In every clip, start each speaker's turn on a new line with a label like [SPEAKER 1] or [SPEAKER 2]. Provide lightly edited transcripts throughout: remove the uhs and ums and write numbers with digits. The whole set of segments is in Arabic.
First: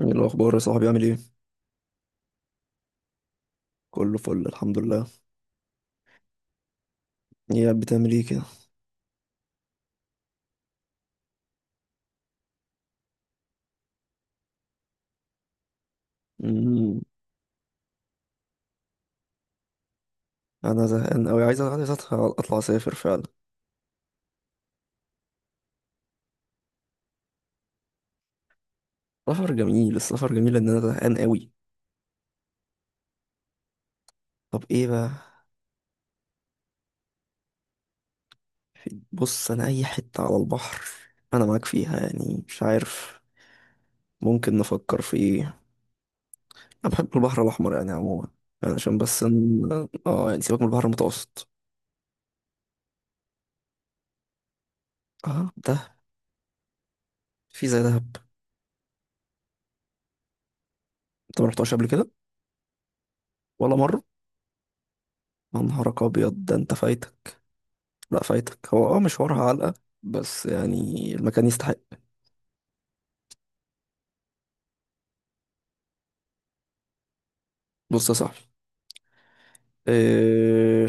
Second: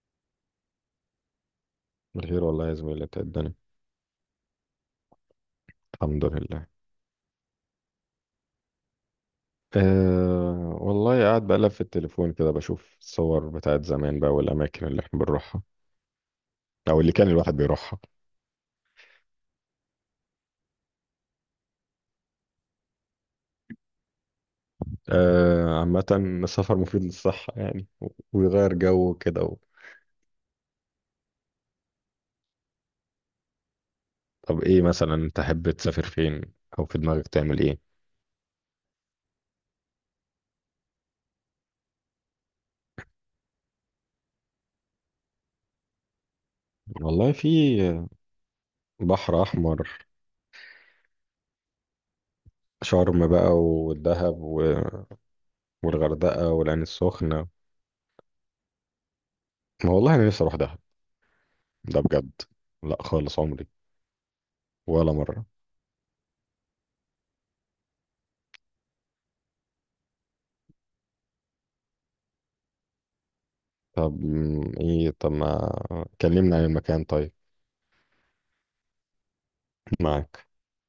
[SPEAKER 1] ايه الاخبار يا صاحبي؟ عامل ايه؟
[SPEAKER 2] بخير والله يا زميلي، إنت إيه الدنيا؟
[SPEAKER 1] كله فل، الحمد لله.
[SPEAKER 2] الحمد لله.
[SPEAKER 1] ايه بتعمل ايه كده؟
[SPEAKER 2] والله قاعد بقلب في التليفون كده، بشوف الصور بتاعت زمان بقى والأماكن اللي احنا بنروحها،
[SPEAKER 1] امم.
[SPEAKER 2] أو اللي كان الواحد بيروحها.
[SPEAKER 1] انا زهقان قوي، عايز اطلع اسافر فعلا.
[SPEAKER 2] عامة السفر مفيد للصحة يعني ويغير جو كده
[SPEAKER 1] سفر جميل، السفر جميل، ان انا زهقان قوي.
[SPEAKER 2] طب
[SPEAKER 1] طب
[SPEAKER 2] إيه
[SPEAKER 1] ايه بقى؟
[SPEAKER 2] مثلا تحب تسافر فين؟ أو في دماغك تعمل إيه؟
[SPEAKER 1] بص، انا اي حته على البحر. انا معاك فيها، يعني مش عارف. ممكن نفكر في ايه؟ انا بحب
[SPEAKER 2] والله
[SPEAKER 1] البحر الاحمر
[SPEAKER 2] في
[SPEAKER 1] يعني عموما. يعني عشان بس
[SPEAKER 2] بحر
[SPEAKER 1] ان...
[SPEAKER 2] أحمر،
[SPEAKER 1] اه يعني سيبك من البحر المتوسط.
[SPEAKER 2] شرم بقى والدهب
[SPEAKER 1] اه، ده
[SPEAKER 2] والغردقة والعين السخنة.
[SPEAKER 1] في زي دهب.
[SPEAKER 2] ما والله أنا نفسي أروح دهب،
[SPEAKER 1] انت ما رحتهاش قبل
[SPEAKER 2] ده
[SPEAKER 1] كده؟
[SPEAKER 2] بجد. لا خالص عمري،
[SPEAKER 1] ولا مره؟
[SPEAKER 2] ولا مرة.
[SPEAKER 1] يا نهارك ابيض، ده انت فايتك. لا فايتك، هو مشوارها علقة، بس يعني المكان يستحق.
[SPEAKER 2] طب م، ايه طب ما كلمنا عن المكان، طيب.
[SPEAKER 1] بص يا صاحبي.
[SPEAKER 2] معاك.
[SPEAKER 1] إيه؟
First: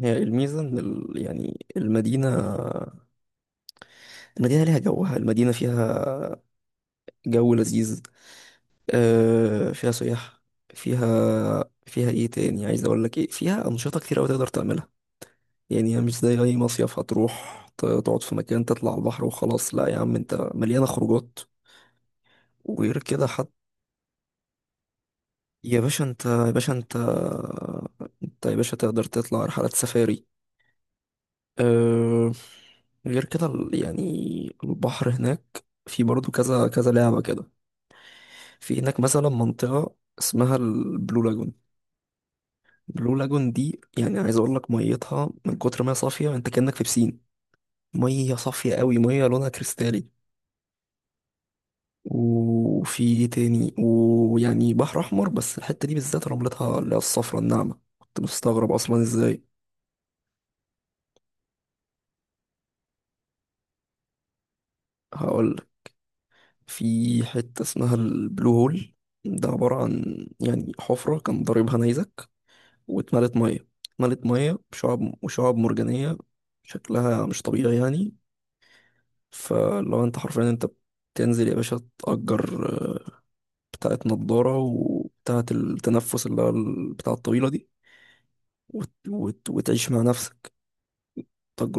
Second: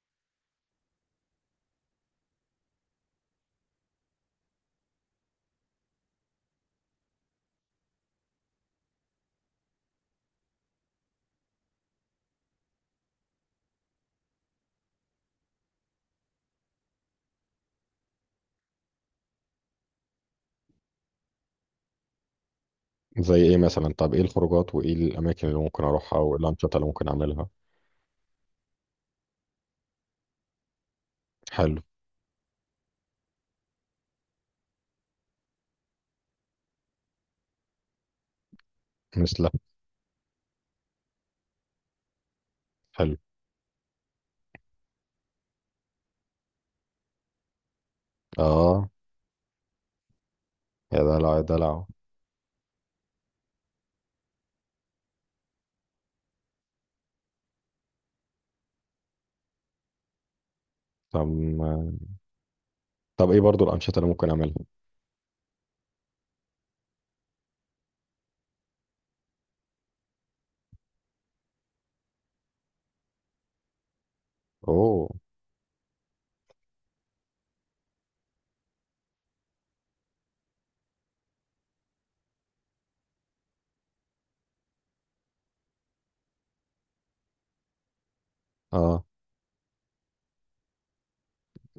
[SPEAKER 1] هي الميزة إن يعني المدينة، المدينة ليها جوها، المدينة فيها جو لذيذ. آه، فيها سياح. فيها فيها إيه تاني؟ عايز أقول لك إيه؟ فيها أنشطة كتير أوي تقدر تعملها. يعني هي مش زي أي مصيف هتروح تقعد في مكان، تطلع على البحر وخلاص. لا يا عم، أنت مليانة خروجات، وغير كده.
[SPEAKER 2] زي ايه مثلا؟ طب ايه الخروجات وايه الاماكن اللي
[SPEAKER 1] يا
[SPEAKER 2] ممكن
[SPEAKER 1] باشا
[SPEAKER 2] اروحها
[SPEAKER 1] انت،
[SPEAKER 2] وايه الانشطه اللي ممكن اعملها؟
[SPEAKER 1] يا باشا تقدر تطلع رحلات سفاري.
[SPEAKER 2] حلو.
[SPEAKER 1] أه... غير كده يعني البحر هناك في برضه كذا كذا لعبة كده. في هناك مثلا
[SPEAKER 2] مثله.
[SPEAKER 1] منطقة اسمها البلو لاجون. البلو
[SPEAKER 2] حلو.
[SPEAKER 1] لاجون دي، يعني عايز اقول لك، ميتها من كتر ما هي صافية انت كأنك في بسين. مية صافية
[SPEAKER 2] اه
[SPEAKER 1] قوي، مية لونها كريستالي.
[SPEAKER 2] يا دلع يا دلع.
[SPEAKER 1] وفي ايه تاني؟ ويعني بحر احمر، بس الحتة دي بالذات رملتها اللي هي الصفرا الناعمة، كنت مستغرب اصلا ازاي.
[SPEAKER 2] طب م، طب ايه برضو الانشطه اللي ممكن اعملها؟
[SPEAKER 1] هقول. في حتة اسمها البلو هول. ده عبارة عن يعني حفرة كان ضاربها نيزك، واتملت مية. اتملت مية
[SPEAKER 2] اوه.
[SPEAKER 1] بشعاب وشعاب مرجانية. شكلها مش طبيعي يعني. فلو انت حرفيا، انت بتنزل يا باشا، تأجر آه، بتاعة نضارة وبتاعة التنفس اللي هو البتاعة الطويلة دي،
[SPEAKER 2] اه
[SPEAKER 1] وتعيش مع نفسك.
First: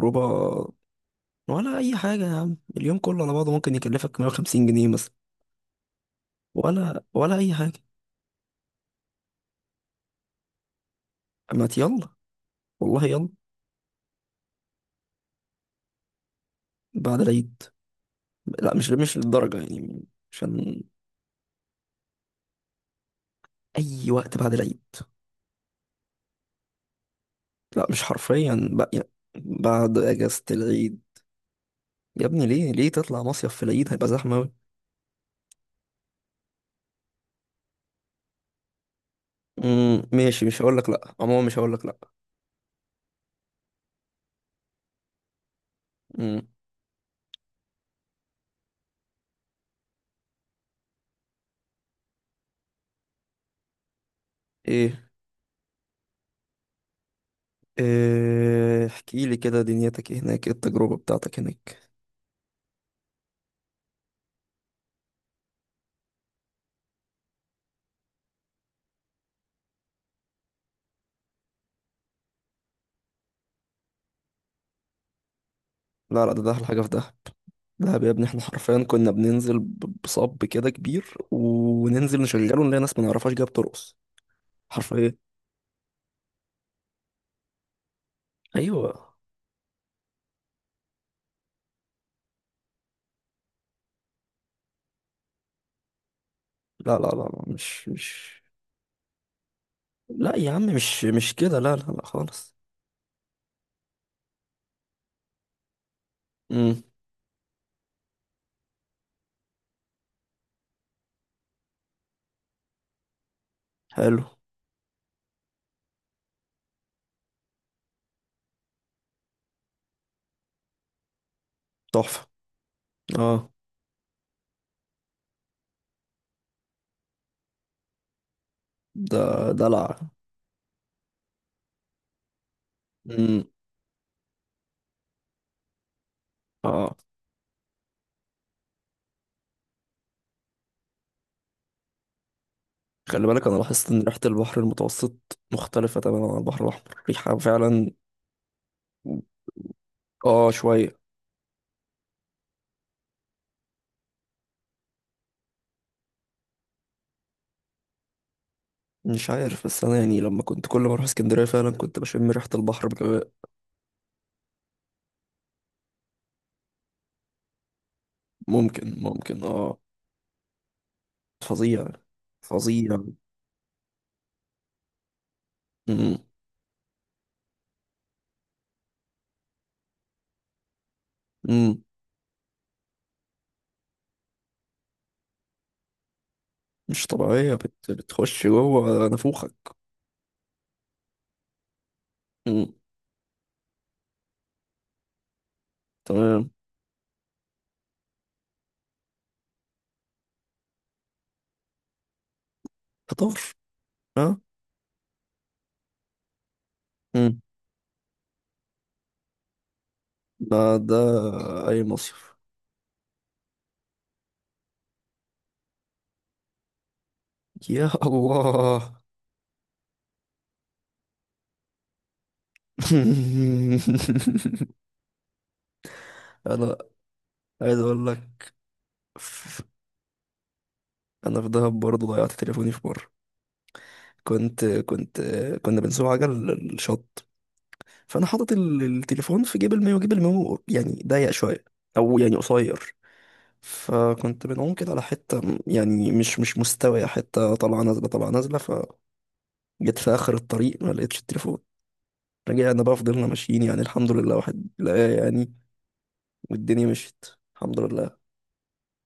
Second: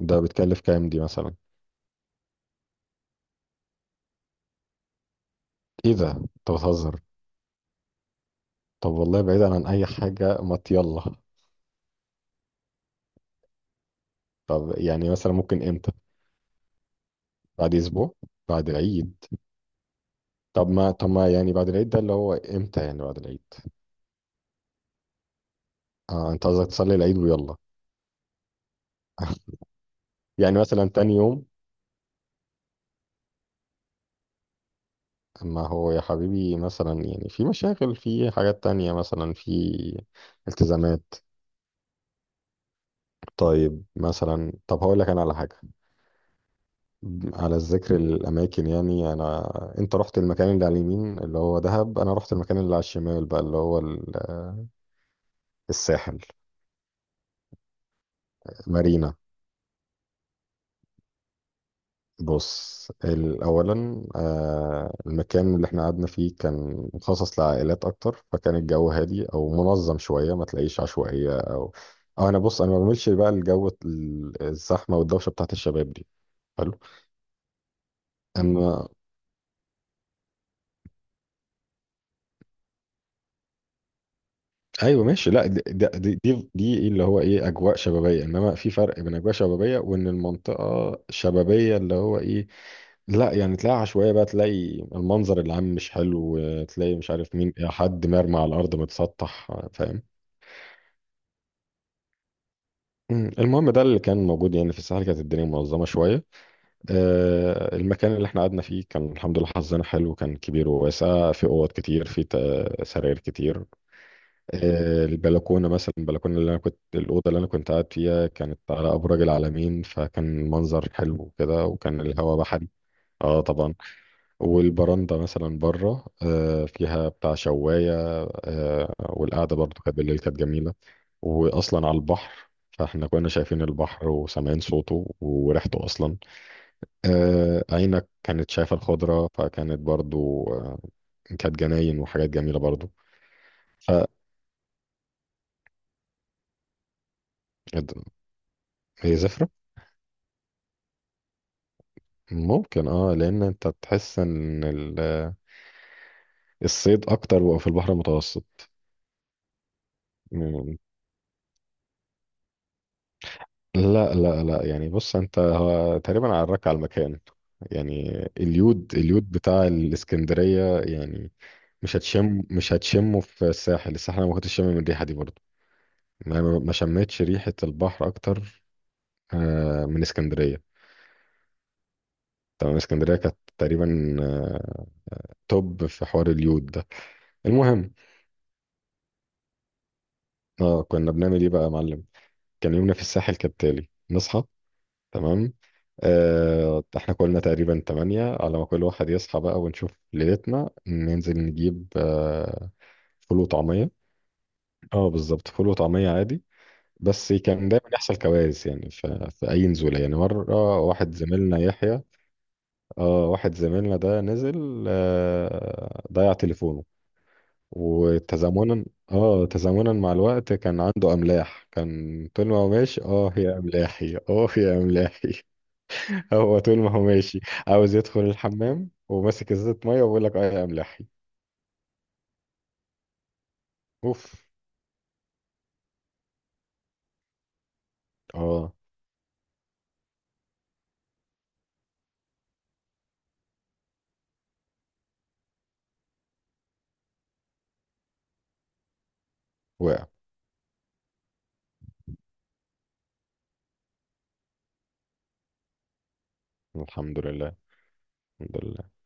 [SPEAKER 2] ده بتكلف كام دي مثلا؟
[SPEAKER 1] ولا أي حاجة يا عم، اليوم كله على بعضه ممكن يكلفك 150 جنيه مثلا.
[SPEAKER 2] ايه ده، انت بتهزر؟
[SPEAKER 1] ولا أي حاجة.
[SPEAKER 2] طب والله بعيدا عن اي حاجه، ما يلا.
[SPEAKER 1] ما يلا. والله يلا.
[SPEAKER 2] طب يعني مثلا ممكن امتى؟
[SPEAKER 1] بعد العيد.
[SPEAKER 2] بعد اسبوع؟ بعد
[SPEAKER 1] لا، مش
[SPEAKER 2] العيد؟
[SPEAKER 1] للدرجة يعني.
[SPEAKER 2] طب
[SPEAKER 1] عشان.
[SPEAKER 2] ما طب ما يعني بعد العيد ده اللي هو امتى؟ يعني بعد العيد.
[SPEAKER 1] أي وقت بعد العيد.
[SPEAKER 2] اه انت قصدك تصلي العيد ويلا؟
[SPEAKER 1] لا، مش حرفيا بقى يعني. بعد أجازة
[SPEAKER 2] يعني مثلا
[SPEAKER 1] العيد.
[SPEAKER 2] تاني يوم؟
[SPEAKER 1] يا ابني، ليه تطلع مصيف في العيد؟ هيبقى زحمة أوي.
[SPEAKER 2] ما هو يا حبيبي، مثلا يعني في مشاغل، في حاجات تانية، مثلا في
[SPEAKER 1] ماشي، مش هقولك لأ،
[SPEAKER 2] التزامات.
[SPEAKER 1] عموما مش هقولك لأ.
[SPEAKER 2] طيب مثلا، طب هقول لك انا على حاجة،
[SPEAKER 1] أمم.
[SPEAKER 2] على الذكر الاماكن، يعني انا، انت رحت المكان اللي على اليمين اللي هو دهب، انا رحت المكان اللي على الشمال بقى اللي هو
[SPEAKER 1] إيه؟
[SPEAKER 2] الساحل.
[SPEAKER 1] إيه،
[SPEAKER 2] مارينا.
[SPEAKER 1] احكي لي كده، دنيتك إيه هناك؟ إيه التجربة بتاعتك هناك؟
[SPEAKER 2] بص اولا، المكان اللي احنا قعدنا فيه كان مخصص لعائلات اكتر، فكان الجو هادي او منظم شويه، ما تلاقيش عشوائيه او، أو انا بص انا ما بعملش بقى الجو الزحمه والدوشه بتاعت الشباب دي.
[SPEAKER 1] لا لا، ده أحلى
[SPEAKER 2] حلو.
[SPEAKER 1] حاجة في ده. دهب يا ابني، احنا حرفيا
[SPEAKER 2] اما.
[SPEAKER 1] كنا بننزل بصب كده كبير وننزل نشغله نلاقي ناس ما نعرفهاش جايه بترقص.
[SPEAKER 2] ايوه
[SPEAKER 1] حرفيا.
[SPEAKER 2] ماشي. لا دي دي إيه اللي هو ايه، اجواء شبابيه، انما في فرق
[SPEAKER 1] ايوه.
[SPEAKER 2] بين اجواء شبابيه وان المنطقه شبابيه اللي هو ايه. لا يعني، تلاقي عشوائية بقى، تلاقي المنظر العام مش حلو، تلاقي
[SPEAKER 1] لا لا
[SPEAKER 2] مش
[SPEAKER 1] لا
[SPEAKER 2] عارف
[SPEAKER 1] لا،
[SPEAKER 2] مين
[SPEAKER 1] مش
[SPEAKER 2] حد مرمى
[SPEAKER 1] مش.
[SPEAKER 2] على الأرض متسطح. فاهم؟
[SPEAKER 1] لا يا عم، مش كده، لا لا لا خالص.
[SPEAKER 2] المهم ده اللي كان موجود يعني. في الساحل كانت الدنيا منظمة شوية.
[SPEAKER 1] امم.
[SPEAKER 2] المكان اللي احنا قعدنا فيه كان الحمد لله حظنا حلو، كان كبير وواسع، في أوض كتير، في سراير كتير.
[SPEAKER 1] حلو.
[SPEAKER 2] البلكونة مثلا، البلكونة اللي أنا كنت، الأوضة اللي أنا كنت قاعد فيها كانت على أبراج العلمين، فكان المنظر حلو كده، وكان
[SPEAKER 1] تحفة.
[SPEAKER 2] الهواء بحري. اه
[SPEAKER 1] اه
[SPEAKER 2] طبعا. والبرندة مثلا بره فيها بتاع شواية.
[SPEAKER 1] ده.
[SPEAKER 2] والقعدة برضو
[SPEAKER 1] دلع.
[SPEAKER 2] كانت بالليل، كانت جميلة. وأصلا على البحر، فاحنا كنا
[SPEAKER 1] امم.
[SPEAKER 2] شايفين البحر وسامعين صوته وريحته أصلا.
[SPEAKER 1] اه، آه.
[SPEAKER 2] عينك كانت شايفة الخضرة، فكانت برضو كانت جناين وحاجات جميلة برضو.
[SPEAKER 1] خلي بالك، انا لاحظت
[SPEAKER 2] ف
[SPEAKER 1] ان ريحة البحر المتوسط مختلفة تماما عن البحر الاحمر، ريحة فعلا.
[SPEAKER 2] هي زفرة.
[SPEAKER 1] اه، شوية.
[SPEAKER 2] ممكن اه، لأن أنت تحس إن الصيد أكتر بقى في البحر المتوسط.
[SPEAKER 1] مش عارف، بس انا يعني لما كنت
[SPEAKER 2] مم.
[SPEAKER 1] كل ما اروح اسكندرية فعلا كنت بشم ريحة البحر بجواء.
[SPEAKER 2] لا لا لا، يعني بص، أنت هو تقريبا عراك على المكان. يعني اليود،
[SPEAKER 1] ممكن
[SPEAKER 2] اليود
[SPEAKER 1] ممكن
[SPEAKER 2] بتاع
[SPEAKER 1] اه.
[SPEAKER 2] الاسكندرية يعني.
[SPEAKER 1] فظيع.
[SPEAKER 2] مش
[SPEAKER 1] فظيع.
[SPEAKER 2] هتشمه في الساحل. الساحل انا ما كنتش شامم الريحة دي برضه.
[SPEAKER 1] امم.
[SPEAKER 2] ما شميتش ريحة البحر اكتر من اسكندرية.
[SPEAKER 1] امم.
[SPEAKER 2] تمام، اسكندرية كانت تقريبا توب في حوار اليود ده.
[SPEAKER 1] مش طبيعية،
[SPEAKER 2] المهم،
[SPEAKER 1] بتخش جوه نافوخك.
[SPEAKER 2] اه كنا بنعمل ايه بقى يا معلم؟ كان
[SPEAKER 1] امم.
[SPEAKER 2] يومنا في الساحل كالتالي، نصحى، تمام،
[SPEAKER 1] تمام.
[SPEAKER 2] احنا كلنا تقريبا تمانية، على ما كل واحد يصحى بقى، ونشوف ليلتنا، ننزل نجيب فول
[SPEAKER 1] فطار.
[SPEAKER 2] وطعمية.
[SPEAKER 1] ها.
[SPEAKER 2] اه بالظبط، فول وطعمية عادي. بس
[SPEAKER 1] مم.
[SPEAKER 2] كان دايما يحصل كوارث يعني، في أي نزولة، يعني مرة
[SPEAKER 1] ده ده.
[SPEAKER 2] واحد زميلنا
[SPEAKER 1] اي
[SPEAKER 2] يحيى،
[SPEAKER 1] مصيف.
[SPEAKER 2] اه واحد زميلنا ده نزل ضيع تليفونه.
[SPEAKER 1] يا
[SPEAKER 2] وتزامنا،
[SPEAKER 1] الله.
[SPEAKER 2] اه تزامنا مع الوقت كان عنده أملاح، كان طول ما هو ماشي، اه يا أملاحي اه يا أملاحي. هو
[SPEAKER 1] انا
[SPEAKER 2] طول ما هو ماشي
[SPEAKER 1] عايز
[SPEAKER 2] عاوز
[SPEAKER 1] اقول
[SPEAKER 2] يدخل
[SPEAKER 1] لك.
[SPEAKER 2] الحمام وماسك
[SPEAKER 1] ف-
[SPEAKER 2] ازازة مية وبيقول لك اه يا أملاحي.
[SPEAKER 1] انا في دهب برضه ضيعت تليفوني في مره.
[SPEAKER 2] اوف.
[SPEAKER 1] كنت، كنا بنسوق عجل الشط. فانا حاطط
[SPEAKER 2] اه
[SPEAKER 1] التليفون في جيب المايو، جيب المايو يعني ضيق شويه، او يعني قصير. فكنت بنعوم كده على حته يعني مش مستويه، حته طالعه نازله طالعه نازله، فجيت
[SPEAKER 2] وقع.
[SPEAKER 1] في اخر الطريق ما لقيتش التليفون. رجعنا بقى، فضلنا ماشيين، يعني الحمد لله واحد لقاه يعني، والدنيا
[SPEAKER 2] الحمد
[SPEAKER 1] مشيت.
[SPEAKER 2] لله.
[SPEAKER 1] الحمد لله.
[SPEAKER 2] الحمد لله.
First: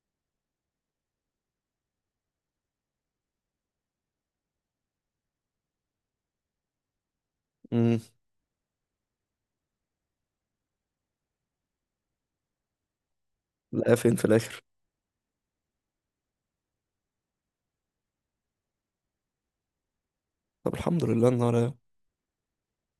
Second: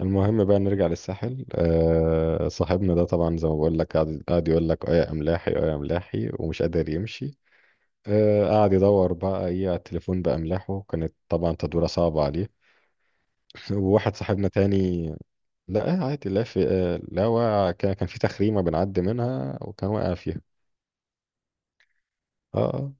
[SPEAKER 2] المهم بقى، نرجع للساحل. صاحبنا ده طبعا زي ما بقول لك قاعد، يقول لك اه يا املاحي اه يا املاحي، ومش قادر يمشي.
[SPEAKER 1] امم.
[SPEAKER 2] قاعد يدور بقى ايه على التليفون باملاحه، كانت طبعا تدوره صعبه عليه.
[SPEAKER 1] لقاه فين
[SPEAKER 2] وواحد
[SPEAKER 1] في
[SPEAKER 2] صاحبنا
[SPEAKER 1] الاخر؟
[SPEAKER 2] تاني، لا عادي، لا في لا واقع، كان في تخريمه بنعدي منها وكان واقع فيها.
[SPEAKER 1] طب الحمد لله النهار.
[SPEAKER 2] اه اه.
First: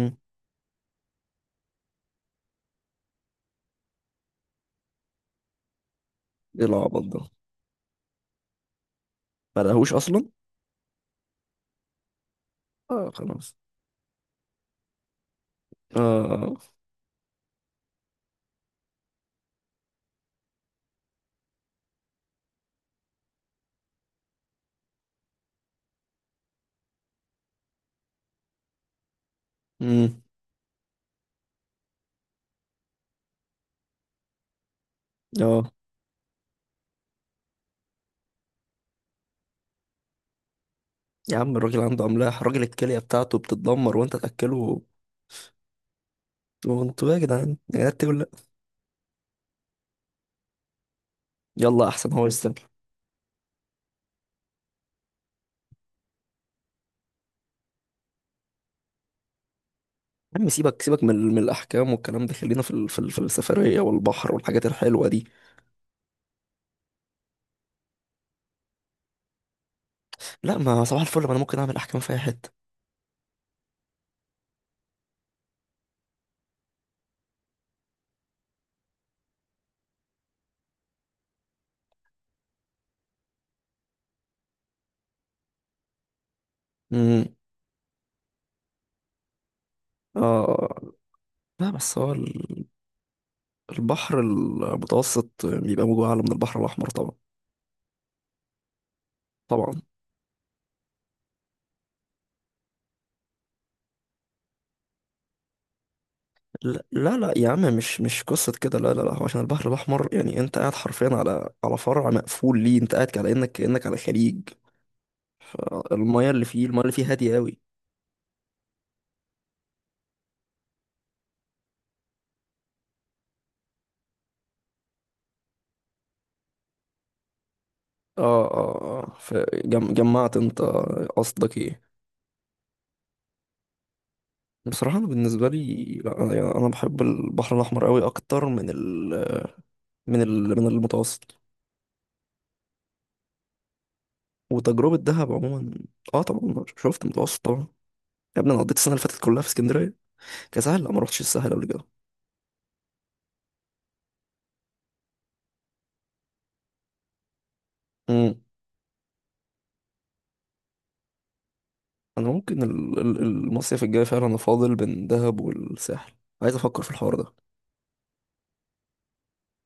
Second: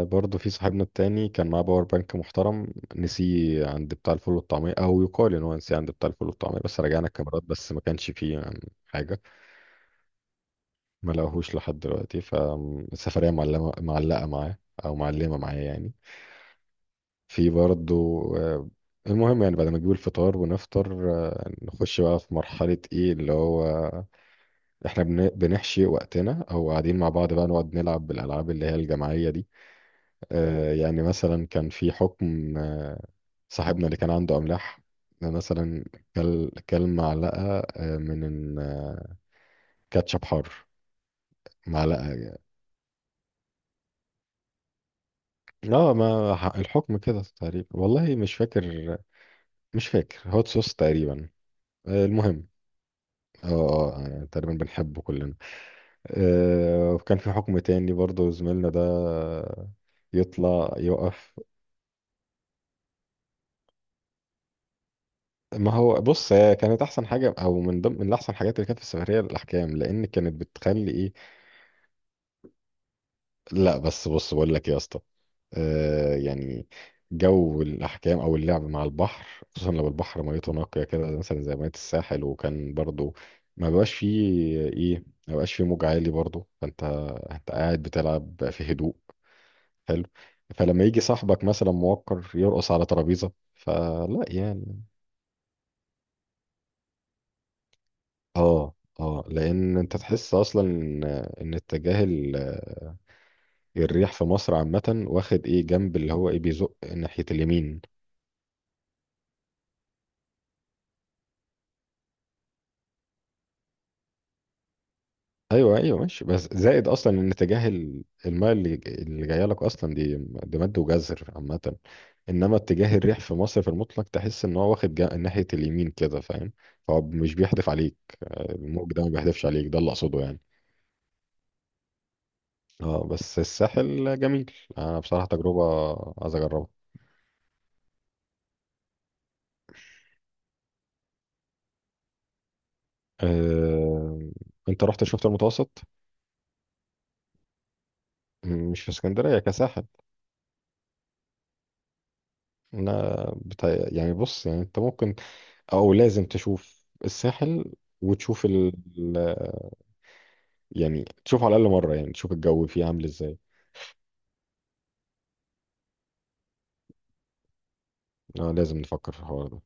[SPEAKER 2] برضه في صاحبنا التاني كان معاه باور بانك محترم، نسيه عند بتاع الفول والطعميه، او يقال ان هو نسيه عند بتاع الفول والطعميه،
[SPEAKER 1] ايه
[SPEAKER 2] بس
[SPEAKER 1] العبط
[SPEAKER 2] رجعنا
[SPEAKER 1] ده؟
[SPEAKER 2] الكاميرات بس ما كانش فيه يعني حاجه.
[SPEAKER 1] ما لقاهوش اصلا.
[SPEAKER 2] ما لقاهوش لحد دلوقتي،
[SPEAKER 1] اه
[SPEAKER 2] فالسفرية
[SPEAKER 1] خلاص.
[SPEAKER 2] معلمة معلقة معاه، أو معلمة معايا يعني.
[SPEAKER 1] اه.
[SPEAKER 2] في برضه آه، المهم يعني بعد ما نجيب الفطار ونفطر، نخش بقى في مرحلة ايه اللي هو، احنا بنحشي وقتنا، او قاعدين مع بعض بقى نقعد نلعب بالألعاب اللي هي الجماعية دي.
[SPEAKER 1] امم.
[SPEAKER 2] يعني مثلا كان في حكم، صاحبنا اللي كان عنده أملاح
[SPEAKER 1] اه.
[SPEAKER 2] مثلا، كل معلقة آه، من آه، كاتشب حار.
[SPEAKER 1] يا عم الراجل عنده
[SPEAKER 2] معلقة
[SPEAKER 1] املاح، راجل الكليه بتاعته بتتدمر وانت تاكله.
[SPEAKER 2] اه، ما ح- الحكم
[SPEAKER 1] وانتوا إيه يا
[SPEAKER 2] كده
[SPEAKER 1] جدعان،
[SPEAKER 2] تقريبا
[SPEAKER 1] يا جدعان
[SPEAKER 2] والله
[SPEAKER 1] تولى.
[SPEAKER 2] مش فاكر، مش فاكر، هوت صوص تقريبا.
[SPEAKER 1] يلا احسن هو
[SPEAKER 2] المهم،
[SPEAKER 1] يستاهل.
[SPEAKER 2] يعني تقريبا بنحبه كلنا. وكان في حكم تاني برضه زميلنا ده،
[SPEAKER 1] يا عم،
[SPEAKER 2] يطلع
[SPEAKER 1] سيبك سيبك من
[SPEAKER 2] يقف.
[SPEAKER 1] من الاحكام والكلام ده، خلينا في في السفريه والبحر والحاجات الحلوه دي.
[SPEAKER 2] ما هو بص، هي كانت احسن حاجه او من ضمن من احسن حاجات اللي كانت في السفريه الاحكام، لان كانت
[SPEAKER 1] لا، ما
[SPEAKER 2] بتخلي
[SPEAKER 1] صباح
[SPEAKER 2] ايه.
[SPEAKER 1] الفل، ما انا ممكن اعمل احكام في اي حته.
[SPEAKER 2] لا بس بص بقول لك إيه يا اسطى، يعني جو الاحكام او اللعب مع البحر، خصوصا لو البحر ميته نقيه كده مثلا زي ميه الساحل، وكان برضو ما بقاش فيه ما بقاش فيه موج عالي برضو، فانت
[SPEAKER 1] امم.
[SPEAKER 2] انت قاعد بتلعب في هدوء. حلو. فلما
[SPEAKER 1] اه.
[SPEAKER 2] يجي صاحبك
[SPEAKER 1] لا
[SPEAKER 2] مثلا
[SPEAKER 1] بس هو
[SPEAKER 2] موقر يرقص على ترابيزه
[SPEAKER 1] البحر
[SPEAKER 2] فلا يعني.
[SPEAKER 1] المتوسط بيبقى موجه أعلى من البحر الأحمر طبعا.
[SPEAKER 2] اه اه، لان
[SPEAKER 1] طبعا.
[SPEAKER 2] انت تحس اصلا ان، إن اتجاه الريح في مصر عامه واخد ايه جنب اللي هو ايه، بيزق
[SPEAKER 1] لا لا
[SPEAKER 2] ناحيه
[SPEAKER 1] لا يا عم،
[SPEAKER 2] اليمين.
[SPEAKER 1] مش قصة كده، لا لا لا، هو عشان البحر الأحمر يعني أنت قاعد حرفيا على فرع مقفول. ليه أنت قاعد على إنك كأنك على خليج،
[SPEAKER 2] ايوه ايوه ماشي،
[SPEAKER 1] فالمية اللي
[SPEAKER 2] بس
[SPEAKER 1] فيه، المية
[SPEAKER 2] زائد
[SPEAKER 1] اللي فيه
[SPEAKER 2] اصلا ان
[SPEAKER 1] هادية أوي.
[SPEAKER 2] اتجاه الماء اللي جايه لك اصلا، دي دي مد وجزر عامه، انما اتجاه الريح في مصر في المطلق تحس ان هو واخد ناحيه اليمين كده، فاهم؟ فهو مش بيحدف عليك.
[SPEAKER 1] اه
[SPEAKER 2] الموج
[SPEAKER 1] اه
[SPEAKER 2] ده ما
[SPEAKER 1] اه،
[SPEAKER 2] بيحدفش عليك، ده اللي اقصده
[SPEAKER 1] فجمعت
[SPEAKER 2] يعني.
[SPEAKER 1] أنت؟ قصدك إيه؟
[SPEAKER 2] اه بس الساحل جميل.
[SPEAKER 1] بصراحة
[SPEAKER 2] انا
[SPEAKER 1] أنا
[SPEAKER 2] بصراحه
[SPEAKER 1] بالنسبة
[SPEAKER 2] تجربه
[SPEAKER 1] لي، لا أنا
[SPEAKER 2] عايز
[SPEAKER 1] يعني أنا
[SPEAKER 2] اجربها.
[SPEAKER 1] بحب البحر الأحمر أوي أكتر من ال من ال من المتوسط.
[SPEAKER 2] أه... انت
[SPEAKER 1] وتجربة
[SPEAKER 2] رحت شفت
[SPEAKER 1] دهب عموما.
[SPEAKER 2] المتوسط؟
[SPEAKER 1] اه طبعا، شفت المتوسط طبعا. يا ابني، انا قضيت
[SPEAKER 2] مش في
[SPEAKER 1] السنه اللي فاتت
[SPEAKER 2] اسكندريه
[SPEAKER 1] كلها في
[SPEAKER 2] كساحل.
[SPEAKER 1] اسكندريه. كسهل، لا ما رحتش الساحل قبل كده.
[SPEAKER 2] انا بتا... يعني بص يعني، انت ممكن او لازم تشوف الساحل،
[SPEAKER 1] امم.
[SPEAKER 2] وتشوف يعني، تشوف على الأقل مرة يعني
[SPEAKER 1] انا
[SPEAKER 2] تشوف
[SPEAKER 1] ممكن
[SPEAKER 2] الجو فيه عامل ازاي.
[SPEAKER 1] المصيف الجاي فعلا انا فاضل بين دهب والساحل. عايز افكر في الحوار ده.
[SPEAKER 2] آه لازم نفكر في الحوار ده.